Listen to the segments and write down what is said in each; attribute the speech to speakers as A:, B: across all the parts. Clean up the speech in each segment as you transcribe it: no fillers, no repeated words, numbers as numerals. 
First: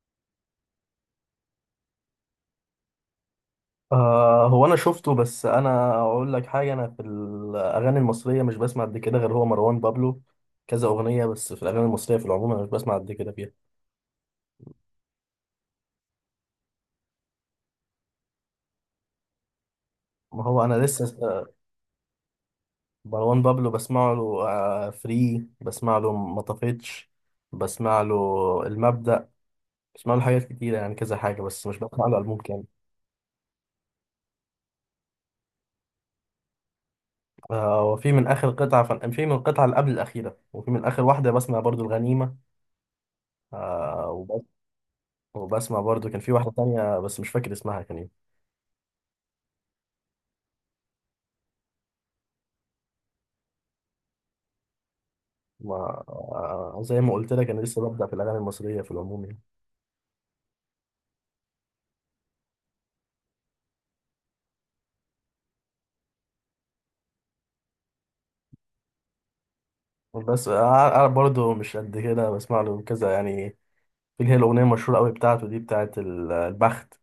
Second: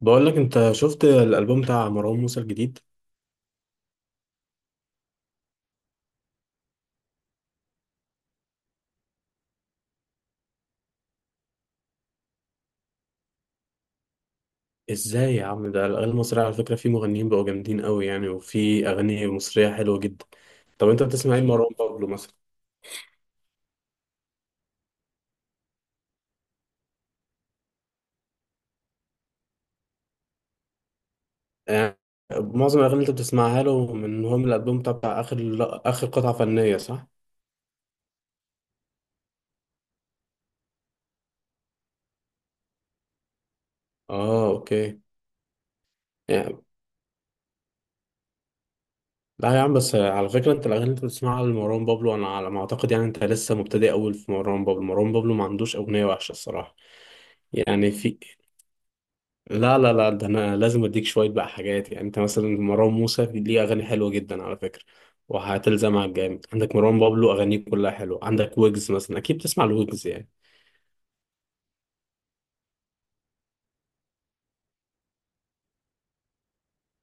A: بقول لك، انت شفت الالبوم بتاع مروان موسى الجديد؟
B: هو انا شفته، بس انا اقول لك حاجه، انا في الاغاني المصريه مش بسمع قد كده غير هو مروان بابلو كذا اغنيه، بس في الاغاني المصريه في العموم انا مش بسمع قد كده فيها.
A: ازاي يا عم، ده الاغاني المصريه على فكره في مغنيين بقوا جامدين قوي يعني، وفي اغاني مصريه حلوه جدا.
B: ما هو انا
A: طب انت
B: لسه
A: بتسمع ايه مروان بابلو مثلا؟
B: مروان بابلو بسمع له. فري بسمع له مطفيتش. بسمع له المبدأ. بسمع له حاجات كتيره يعني كذا حاجه، بس مش
A: يعني
B: بسمع له البوم كامل.
A: معظم الاغاني اللي انت بتسمعها له من من الالبوم بتاع اخر اخر قطعه فنيه، صح؟
B: آه، وفي من اخر في من القطعه اللي قبل الاخيره، وفي من اخر واحده بسمع برضو الغنيمه. آه وبس...
A: اه اوكي.
B: وبسمع برضو كان في واحده
A: يعني
B: تانية، بس مش فاكر اسمها كان إيه.
A: لا يا عم، بس على فكره انت الاغاني اللي انت بتسمعها لمروان بابلو انا على ما اعتقد يعني انت لسه مبتدئ اول في مروان بابلو. مروان بابلو ما عندوش اغنيه وحشه
B: ما
A: الصراحه.
B: زي ما قلت لك، انا لسه
A: يعني
B: ببدأ في
A: في
B: الاغاني المصريه في العموم يعني.
A: لا، ده انا لازم اديك شويه بقى حاجات. يعني انت مثلا مروان موسى ليه اغاني حلوه جدا على فكره، وهتلزمها جامد. عندك مروان بابلو اغانيه كلها حلوه، عندك ويجز مثلا اكيد بتسمع الويجز يعني.
B: بس انا برضو مش قد كده بسمع له كذا يعني. في اللي هي الاغنيه المشهوره قوي بتاعته دي، بتاعت البخت،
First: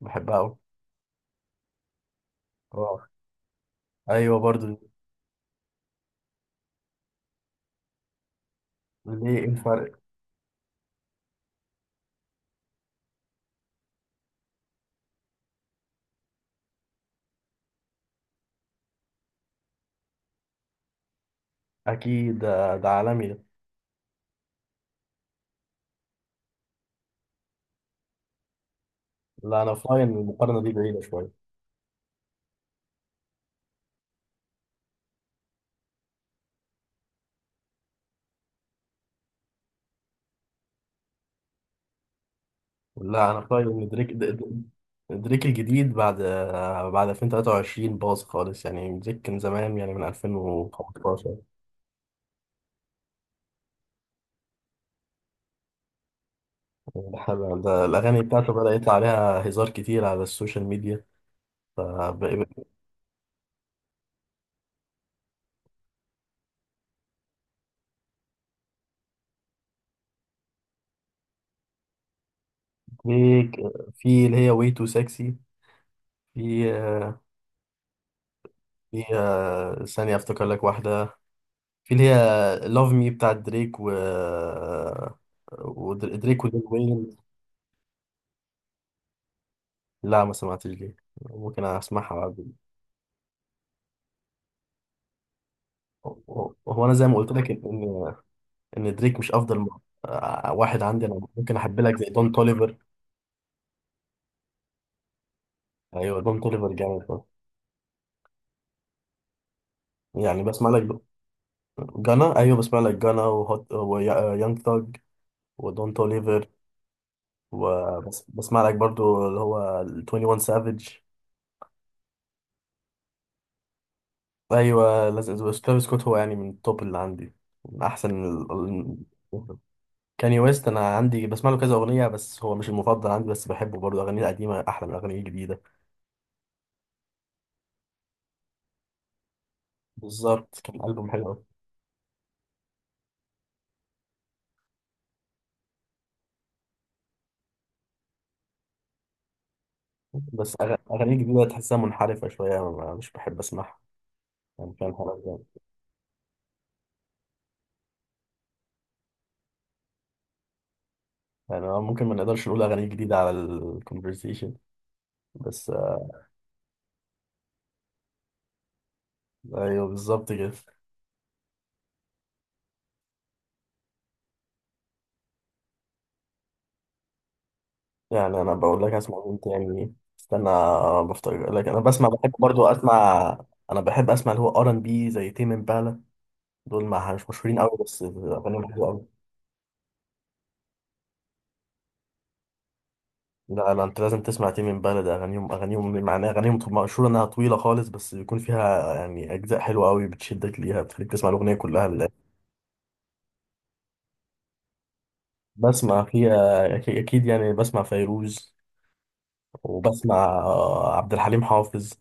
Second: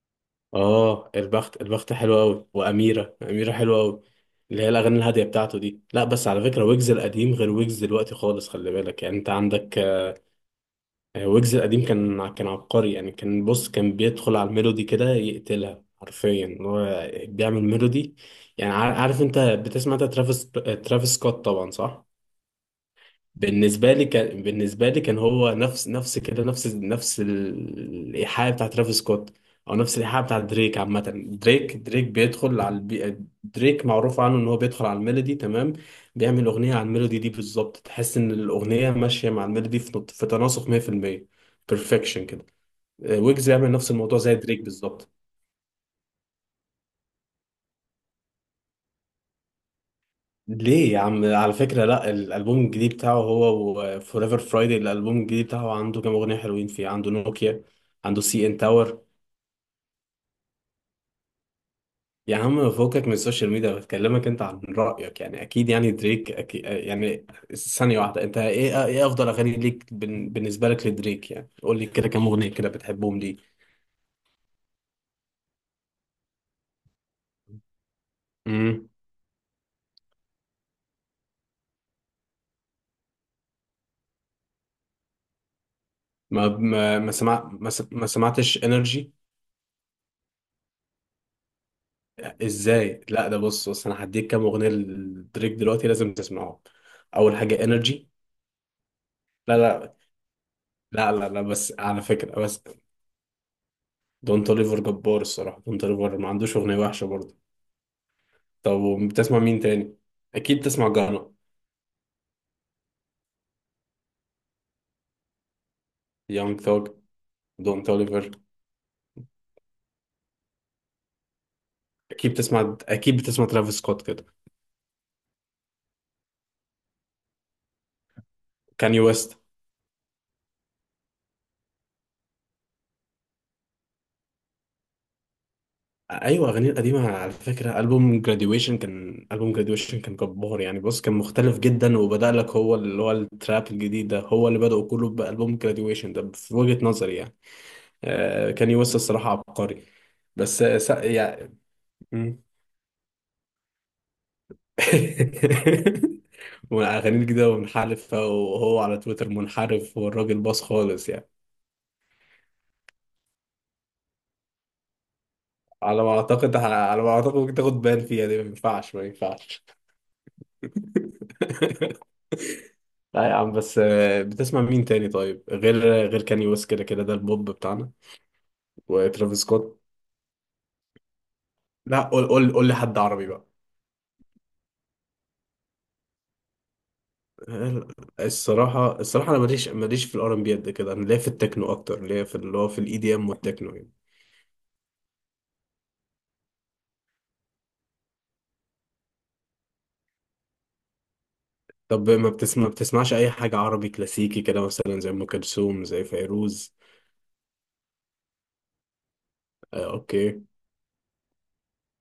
B: بحبها قوي.
A: اه البخت، البخت حلوه قوي،
B: اه،
A: واميره اميره حلوه قوي.
B: ايوه
A: اللي
B: برضو
A: هي
B: دي.
A: الاغاني الهاديه بتاعته دي. لا بس على فكره ويجز القديم غير ويجز دلوقتي خالص، خلي بالك يعني انت
B: ليه إيه
A: عندك.
B: الفرق؟
A: ويجز القديم كان عبقري يعني، كان بص كان بيدخل على الميلودي كده يقتلها حرفيا، هو بيعمل ميلودي يعني. عارف انت بتسمع انت ترافيس سكوت طبعا صح؟
B: اكيد ده، ده عالمي ده.
A: بالنسبة لي كان، بالنسبة لي كان هو نفس كده، نفس الإيحاء بتاع ترافيس سكوت،
B: لا، انا
A: أو
B: في
A: نفس
B: رايي ان
A: الإيحاء بتاع
B: المقارنه دي
A: دريك
B: بعيده
A: عامة.
B: شويه.
A: دريك بيدخل على دريك معروف عنه إن هو بيدخل على الميلودي تمام، بيعمل أغنية على الميلودي دي بالظبط، تحس إن الأغنية ماشية مع الميلودي في تناسق 100%، بيرفكشن كده.
B: لا، انا في
A: ويجز
B: رايي
A: يعمل
B: ان
A: نفس الموضوع زي دريك بالظبط.
B: دريك الجديد، بعد 2023 باظ خالص يعني. دريك كان زمان يعني من
A: ليه يا عم،
B: 2015.
A: على فكرة لا الألبوم الجديد بتاعه هو وفوريفر فرايدي الألبوم الجديد بتاعه عنده كام أغنية حلوين فيه. عنده
B: الحلقة
A: نوكيا،
B: ده
A: عنده
B: الأغاني
A: سي
B: بتاعته
A: إن
B: بدأ يطلع
A: تاور.
B: عليها هزار كتير على السوشيال ميديا،
A: يا
B: فبقى.
A: عم، فوقك من السوشيال ميديا، بكلمك أنت عن رأيك يعني. أكيد يعني دريك أكيد يعني. ثانية واحدة، أنت إيه، إيه أفضل أغاني ليك بالنسبة لك لدريك؟ يعني قول لي كده كام أغنية كده بتحبهم ليه.
B: في في اللي هي واي تو سكسي. في
A: امم.
B: في ثانية أفتكر لك واحدة. في اللي هي لاف مي بتاعت دريك، و ودريك وليل وين.
A: ما سمعتش إنرجي؟
B: لا، ما سمعتش دي، ممكن أسمعها بعد.
A: إزاي؟ لا ده بص بص، أنا هديك كام أغنية لدريك دلوقتي لازم تسمعهم.
B: هو أنا زي ما قلت
A: أول
B: لك إن
A: حاجة إنرجي.
B: إن إن دريك مش
A: لا لا
B: واحد عندي
A: لا
B: أنا،
A: لا لا
B: ممكن
A: بس
B: أحب لك
A: على
B: زي دون
A: فكرة بس
B: توليفر.
A: دون توليفر جبار الصراحة، دون توليفر
B: أيوه
A: ما
B: دون
A: عندوش
B: توليفر
A: أغنية وحشة
B: جامد برضه.
A: برضه. طب بتسمع مين تاني؟
B: يعني
A: أكيد
B: بسمع
A: بتسمع
B: لك
A: جانا،
B: جانا. ايوه بسمع لك جانا وهوت ويانج ثاج ودون توليفر.
A: يونج ثوج، دون توليفر.
B: وبسمع لك برضو اللي هو ال 21 سافيج.
A: أكيد بتسمع، أكيد بتسمع ترافيس سكوت كده،
B: ايوه لازم ترافيس سكوت هو يعني من التوب اللي عندي، من احسن
A: كاني ويست.
B: كاني ويست. انا عندي بسمع له كذا اغنيه، بس هو مش المفضل عندي، بس بحبه برضو. اغانيه القديمه احلى من اغانيه الجديده.
A: أيوة أغانيه القديمة على فكرة ألبوم جراديويشن، كان ألبوم جراديويشن كان
B: بالظبط،
A: جبار يعني.
B: كان
A: بص
B: البوم
A: كان
B: حلو أوي.
A: مختلف جدا، وبدأ لك هو اللي هو التراب الجديد ده هو اللي بدأ كله بألبوم جراديويشن ده، في وجهة نظري يعني. آه كاني ويست الصراحة عبقري.
B: بس
A: بس
B: اغانيه الجديده
A: يعني.
B: تحسها منحرفه شويه، مش بحب اسمعها. يعني كان حلو يعني.
A: ومنعغنين كده ومنحرفة، وهو على تويتر منحرف، والراجل باص خالص يعني.
B: يعني ممكن ما نقدرش نقول اغانيه جديده على الكونفرسيشن بس.
A: على ما اعتقد، على ما اعتقد ممكن تاخد بان فيها دي. ما ينفعش، ما ينفعش.
B: ايوه بالظبط كده.
A: لا يا عم، بس بتسمع مين تاني طيب غير، غير كاني ويست كده كده ده البوب بتاعنا،
B: يعني انا بقول لك اسمع
A: وترافيس
B: مين
A: سكوت.
B: تاني، استنى بفتكر لك. انا
A: لا
B: بسمع،
A: قول،
B: بحب
A: قول
B: برضو
A: قول لي
B: اسمع،
A: حد عربي بقى.
B: انا بحب اسمع اللي هو ار ان بي زي تيم امبالا. دول ما مش مشهورين قوي بس اغانيهم حلوه
A: الصراحة
B: قوي.
A: الصراحة أنا ماليش في الآر إن بي قد كده، أنا ليا في التكنو أكتر، ليا في اللي هو في الإي دي إم
B: لا
A: والتكنو
B: لا،
A: يعني.
B: انت لازم تسمع تيم امبالا ده. اغانيهم اغانيهم معناها اغانيهم مشهوره انها طويله خالص، بس بيكون فيها يعني اجزاء حلوه قوي بتشدك ليها، بتخليك تسمع الاغنيه كلها لله.
A: طب ما بتسمع، ما بتسمعش اي حاجة عربي كلاسيكي كده مثلا زي ام كلثوم
B: بسمع
A: زي
B: فيها
A: فيروز؟
B: اكيد يعني، بسمع فيروز،
A: آه
B: وبسمع
A: اوكي.
B: عبد الحليم حافظ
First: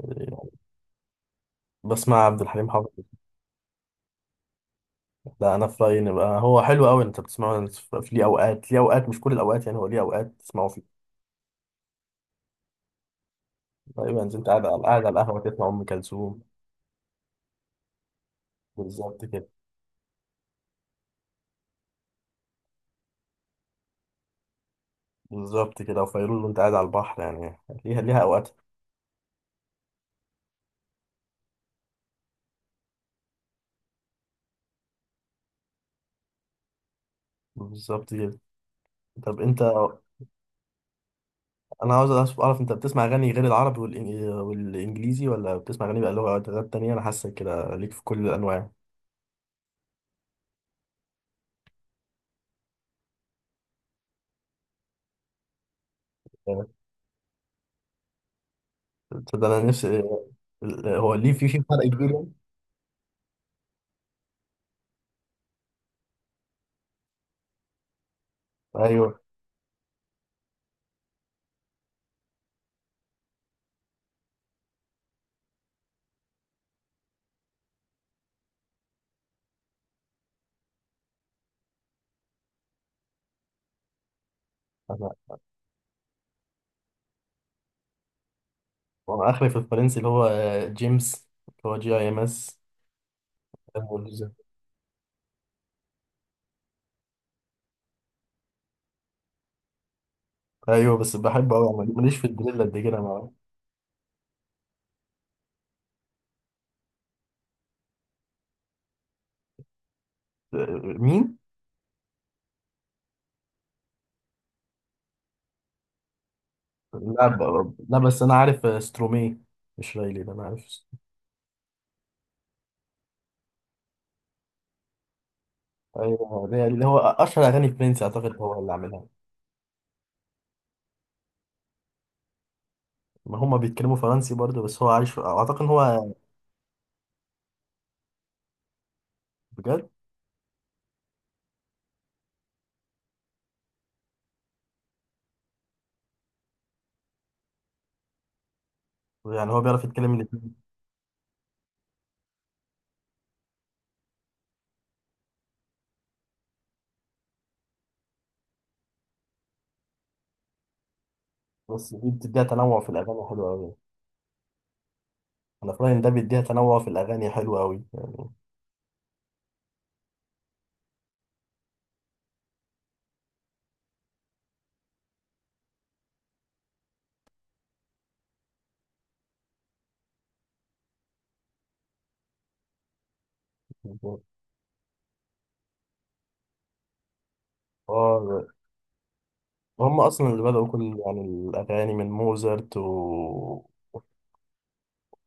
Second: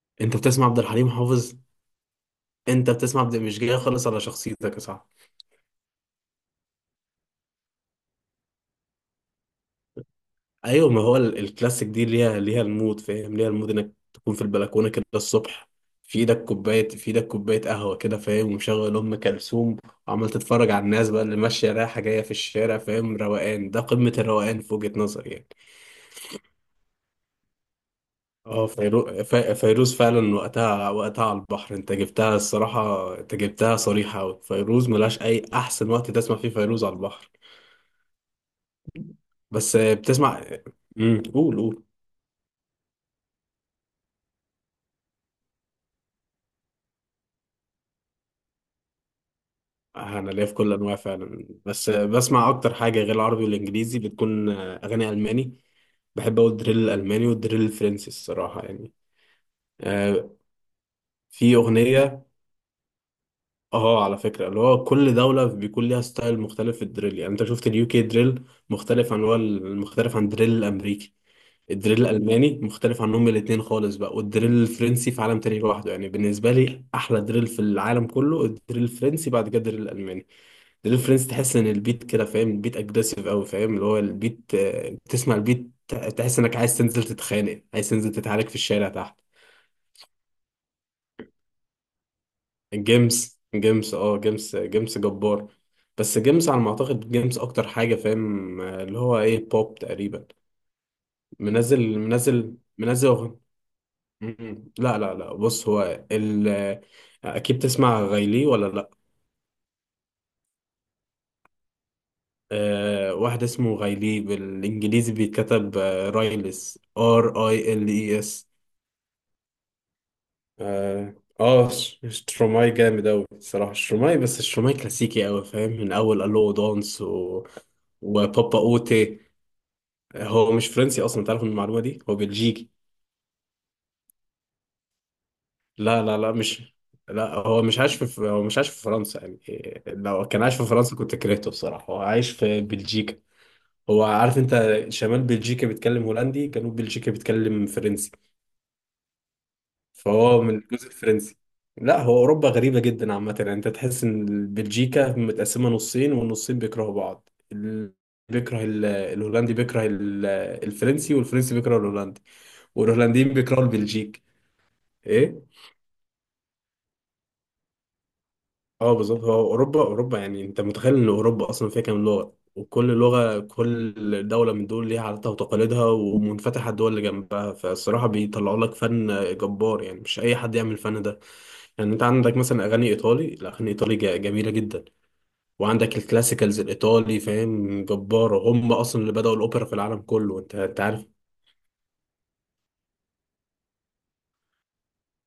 B: يعني.
A: انت بتسمع عبد الحليم حافظ؟
B: بسمع عبد الحليم حافظ.
A: انت بتسمع عبد، مش جاي خالص على شخصيتك يا صاحبي.
B: لا انا في رايي ان بقى هو حلو قوي انت بتسمعه في ليه اوقات، ليه اوقات مش كل الاوقات يعني. هو ليه اوقات تسمعه
A: ايوه
B: فيه.
A: ما هو الكلاسيك دي ليها، ليها المود، فاهم ليها المود انك
B: تقريبا
A: تكون
B: انت
A: في
B: قاعد على،
A: البلكونة كده
B: قاعد على القهوه تسمع
A: الصبح.
B: ام
A: في
B: كلثوم.
A: ايدك كوباية، في ايدك كوباية قهوة كده فاهم، ومشغل ام
B: بالظبط كده.
A: كلثوم، وعمال تتفرج على الناس بقى اللي ماشية رايحة جاية في الشارع فاهم. روقان ده قمة الروقان في وجهة نظري يعني.
B: بالظبط كده، وفيروز وانت قاعد على البحر يعني، ليها ليها اوقات.
A: اه فيروز فعلا وقتها، وقتها على البحر انت جبتها الصراحة، انت جبتها صريحة أوي. فيروز ملهاش أي أحسن وقت تسمع فيه فيروز على البحر.
B: بالظبط كده. طب انت،
A: بس بتسمع، امم، قول.
B: انا عاوز اعرف، انت بتسمع اغاني غير العربي والانجليزي، ولا بتسمع اغاني بقى لغات لغات تانية؟ انا حاسس كده ليك في كل الانواع.
A: أنا ليا في كل أنواع فعلا، بس بسمع أكتر حاجة غير العربي والإنجليزي بتكون أغاني ألماني. بحب أوي الدريل الألماني والدريل الفرنسي الصراحة يعني.
B: تصدق انا نفسي.
A: آه،
B: هو ليه في
A: في
B: في فرق كبير
A: أغنية،
B: يعني؟
A: اه على فكرة اللي هو كل دولة بيكون ليها ستايل مختلف في الدريل. يعني انت شفت اليو كي دريل مختلف
B: ايوه،
A: عن هو المختلف عن الدريل الامريكي. الدريل الالماني مختلف عنهم الاتنين خالص بقى، والدريل الفرنسي في عالم تاني لوحده يعني. بالنسبة لي احلى دريل في العالم كله الدريل الفرنسي، بعد كده الدريل الالماني. الدريل الفرنسي تحس ان البيت كده فاهم، البيت اجريسيف قوي فاهم، اللي هو البيت تسمع البيت تحس انك عايز تنزل تتخانق، عايز تنزل تتعارك في الشارع تحت.
B: وانا اخري في الفرنسي اللي هو جيمس، اللي هو جي اي ام اس.
A: جيمس، اه جيمس جبار. بس جيمس على ما اعتقد جيمس اكتر حاجه فاهم اللي هو ايه بوب تقريبا.
B: ايوه بس بحبه قوي،
A: منزل
B: ماليش في
A: منزل
B: الدريل قد كده
A: منزل
B: مع.
A: أغن- مم. لا، بص هو ال آه، اكيد تسمع غايلي ولا لا؟
B: آه، مين؟
A: أه واحد اسمه غايلي، بالانجليزي بيتكتب رايلس، ار اي ال
B: لا
A: اي
B: بس انا
A: اس.
B: عارف سترومي، مش رايلي. ده انا عارف.
A: اه. شتروماي جامد اوي الصراحه شتروماي، بس شتروماي كلاسيكي اوي فاهم، من اول
B: ايوه
A: الو
B: ده اللي هو
A: دانس و
B: اشهر اغاني فرنسي، اعتقد هو
A: وبابا
B: اللي عاملها.
A: اوتي. هو مش فرنسي اصلا تعرف، من المعلومه دي هو بلجيكي.
B: ما هم بيتكلموا فرنسي برضه، بس هو عايش في... اعتقد ان
A: لا
B: هو،
A: لا لا مش لا هو مش عايش في، هو مش عايش في فرنسا يعني إيه،
B: بجد
A: لو كان عايش في فرنسا كنت كرهته بصراحه، هو عايش في بلجيكا. هو عارف انت، شمال بلجيكا بيتكلم هولندي، جنوب بلجيكا بيتكلم فرنسي،
B: يعني، هو بيعرف يتكلم
A: فهو
B: الاتنين.
A: من الجزء الفرنسي. لا هو اوروبا غريبه جدا عامه يعني، انت تحس ان بلجيكا متقسمه نصين والنصين بيكرهوا بعض. بيكره الهولندي بيكره الفرنسي، والفرنسي بيكره
B: بس دي
A: الهولندي،
B: بتديها تنوع في الاغاني
A: والهولنديين
B: حلو
A: بيكرهوا
B: قوي.
A: البلجيك. ايه.
B: انا في رايي ان ده بيديها تنوع في الاغاني حلو قوي يعني.
A: اه بالظبط، هو اوروبا، اوروبا يعني انت متخيل ان اوروبا اصلا فيها كام لغه، وكل لغه كل دوله من دول ليها عاداتها وتقاليدها ومنفتحه الدول اللي جنبها، فالصراحه بيطلعوا لك فن جبار يعني، مش اي حد يعمل الفن ده. يعني انت عندك مثلا اغاني ايطالي، الاغاني الايطالي جميله جدا، وعندك الكلاسيكالز الايطالي فاهم
B: اه،
A: جباره. هم اصلا اللي بداوا الاوبرا في العالم
B: هم اصلا
A: كله،
B: اللي
A: انت
B: بدأوا
A: انت
B: كل
A: عارف.
B: يعني الاغاني، من موزارت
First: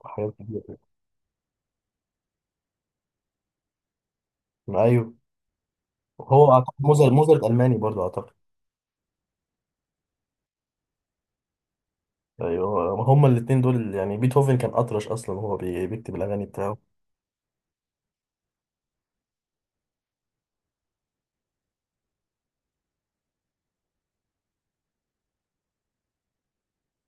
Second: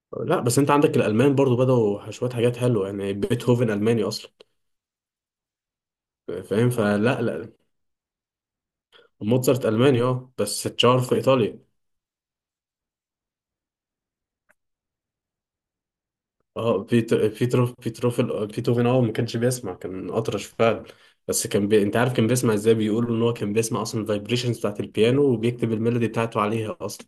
B: وحاجات
A: لا بس انت
B: كتير.
A: عندك الالمان برضو بداوا شويه حاجات حلوه يعني، بيتهوفن الماني اصلا
B: ايوه هو
A: فاهم.
B: اعتقد موزارت
A: فلا
B: موزارت
A: لا
B: الماني برضه اعتقد.
A: موتزارت ألماني اه، بس اتشهر في إيطاليا.
B: ايوه هم الاثنين دول يعني. بيتهوفن كان اطرش اصلا وهو بيكتب الاغاني بتاعه.
A: اه بيتر بيتروف بيتروف بيتهوفن اه ما كانش بيسمع كان أطرش فعلا. بس انت عارف كان بيسمع ازاي؟ بيقولوا ان هو كان بيسمع اصلا الفايبريشنز بتاعت البيانو وبيكتب الميلودي بتاعته عليها اصلا.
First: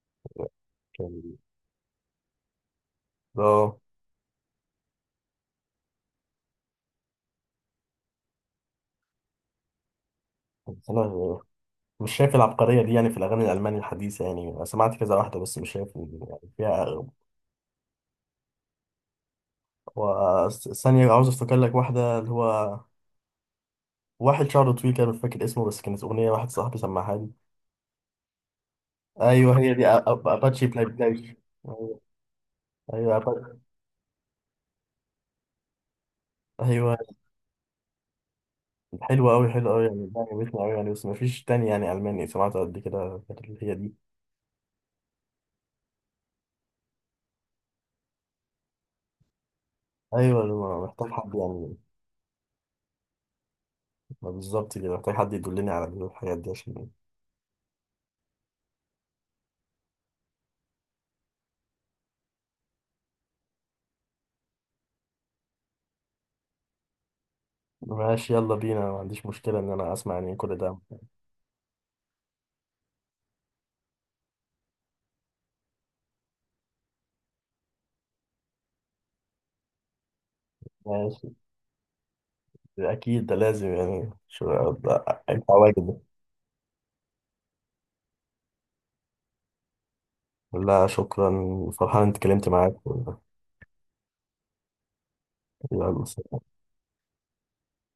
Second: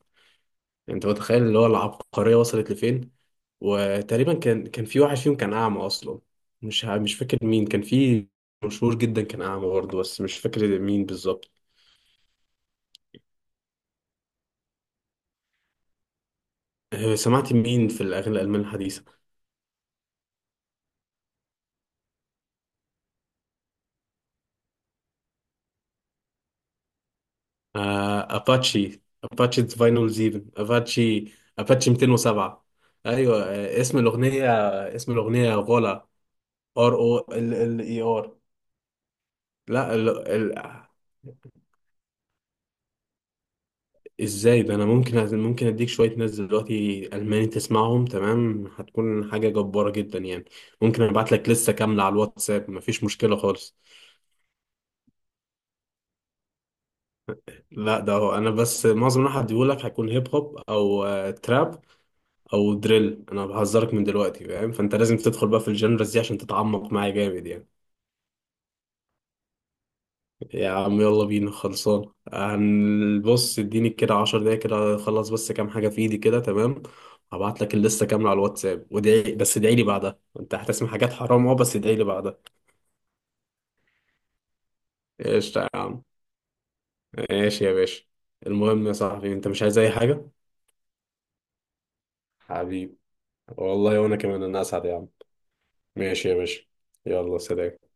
A: انت
B: كان،
A: متخيل اللي هو العبقرية وصلت لفين!
B: اه
A: وتقريبا كان في واحد فيهم كان اعمى اصلا، مش فاكر مين كان في، مشهور جدا كان اعمى برضه، بس مش فاكر
B: بس
A: مين
B: انا
A: بالظبط.
B: مش شايف العبقريه دي يعني في الاغاني الالماني الحديثه يعني. انا سمعت كذا واحده بس مش شايف إن يعني فيها.
A: سمعت مين في الأغاني الألمان الحديثة؟
B: ثانيه عاوز افتكر لك واحده، اللي هو واحد شعره طويل كده مش فاكر اسمه، بس كانت اغنيه واحد صاحبي سمعها لي.
A: آه، اباتشي
B: ايوه
A: اباتشي
B: هي دي،
A: فاينل 7،
B: اباتشي، بلاي
A: اباتشي
B: بلاي.
A: اباتشي 207.
B: ايوه
A: ايوه
B: أعتقد.
A: اسم الاغنيه، اسم الاغنيه غولا، ار
B: ايوه
A: او، ال ال اي ار.
B: حلوه قوي، حلوه قوي
A: لا
B: يعني.
A: ال
B: ده
A: ال
B: عجبتني قوي يعني، بس مفيش تاني يعني الماني سمعته قد كده غير اللي هي دي.
A: ازاي ده انا ممكن اديك شويه ناس دلوقتي الماني تسمعهم تمام، هتكون حاجه جباره جدا
B: ايوه
A: يعني.
B: أنا
A: ممكن
B: محتاج
A: ابعت
B: حد
A: لك لسه
B: يعني.
A: كامله على الواتساب مفيش مشكله خالص.
B: ما بالظبط كده، محتاج حد يدلني على الحاجات دي عشان.
A: لا ده هو انا بس معظم اللي هديهولك هيكون هيب هوب او تراب او دريل، انا بهزرك من دلوقتي فاهم، فانت لازم تدخل بقى في الجنرز دي عشان تتعمق معايا جامد يعني.
B: ماشي، يلا بينا، ما عنديش مشكله ان انا اسمع يعني كل
A: يا
B: ده.
A: عم يلا بينا خلصان، هنبص اديني كده 10 دقايق كده اخلص بس كام حاجه في ايدي كده تمام، هبعت لك اللسته كامله على الواتساب ودعي، بس ادعي لي بعدها انت هتسمع حاجات
B: ماشي.
A: حرام اه، بس ادعي لي بعدها.
B: اكيد ده لازم يعني، انت
A: ايش يا
B: واجب.
A: عم. ماشي يا باشا. المهم يا صاحبي، انت مش عايز اي حاجه؟
B: لا شكرا، فرحان انت اتكلمت معاك.
A: حبيبي، والله وانا كمان انا اسعد يا عم.
B: يلا
A: ماشي يا
B: سلام.
A: باشا، يلا سلام.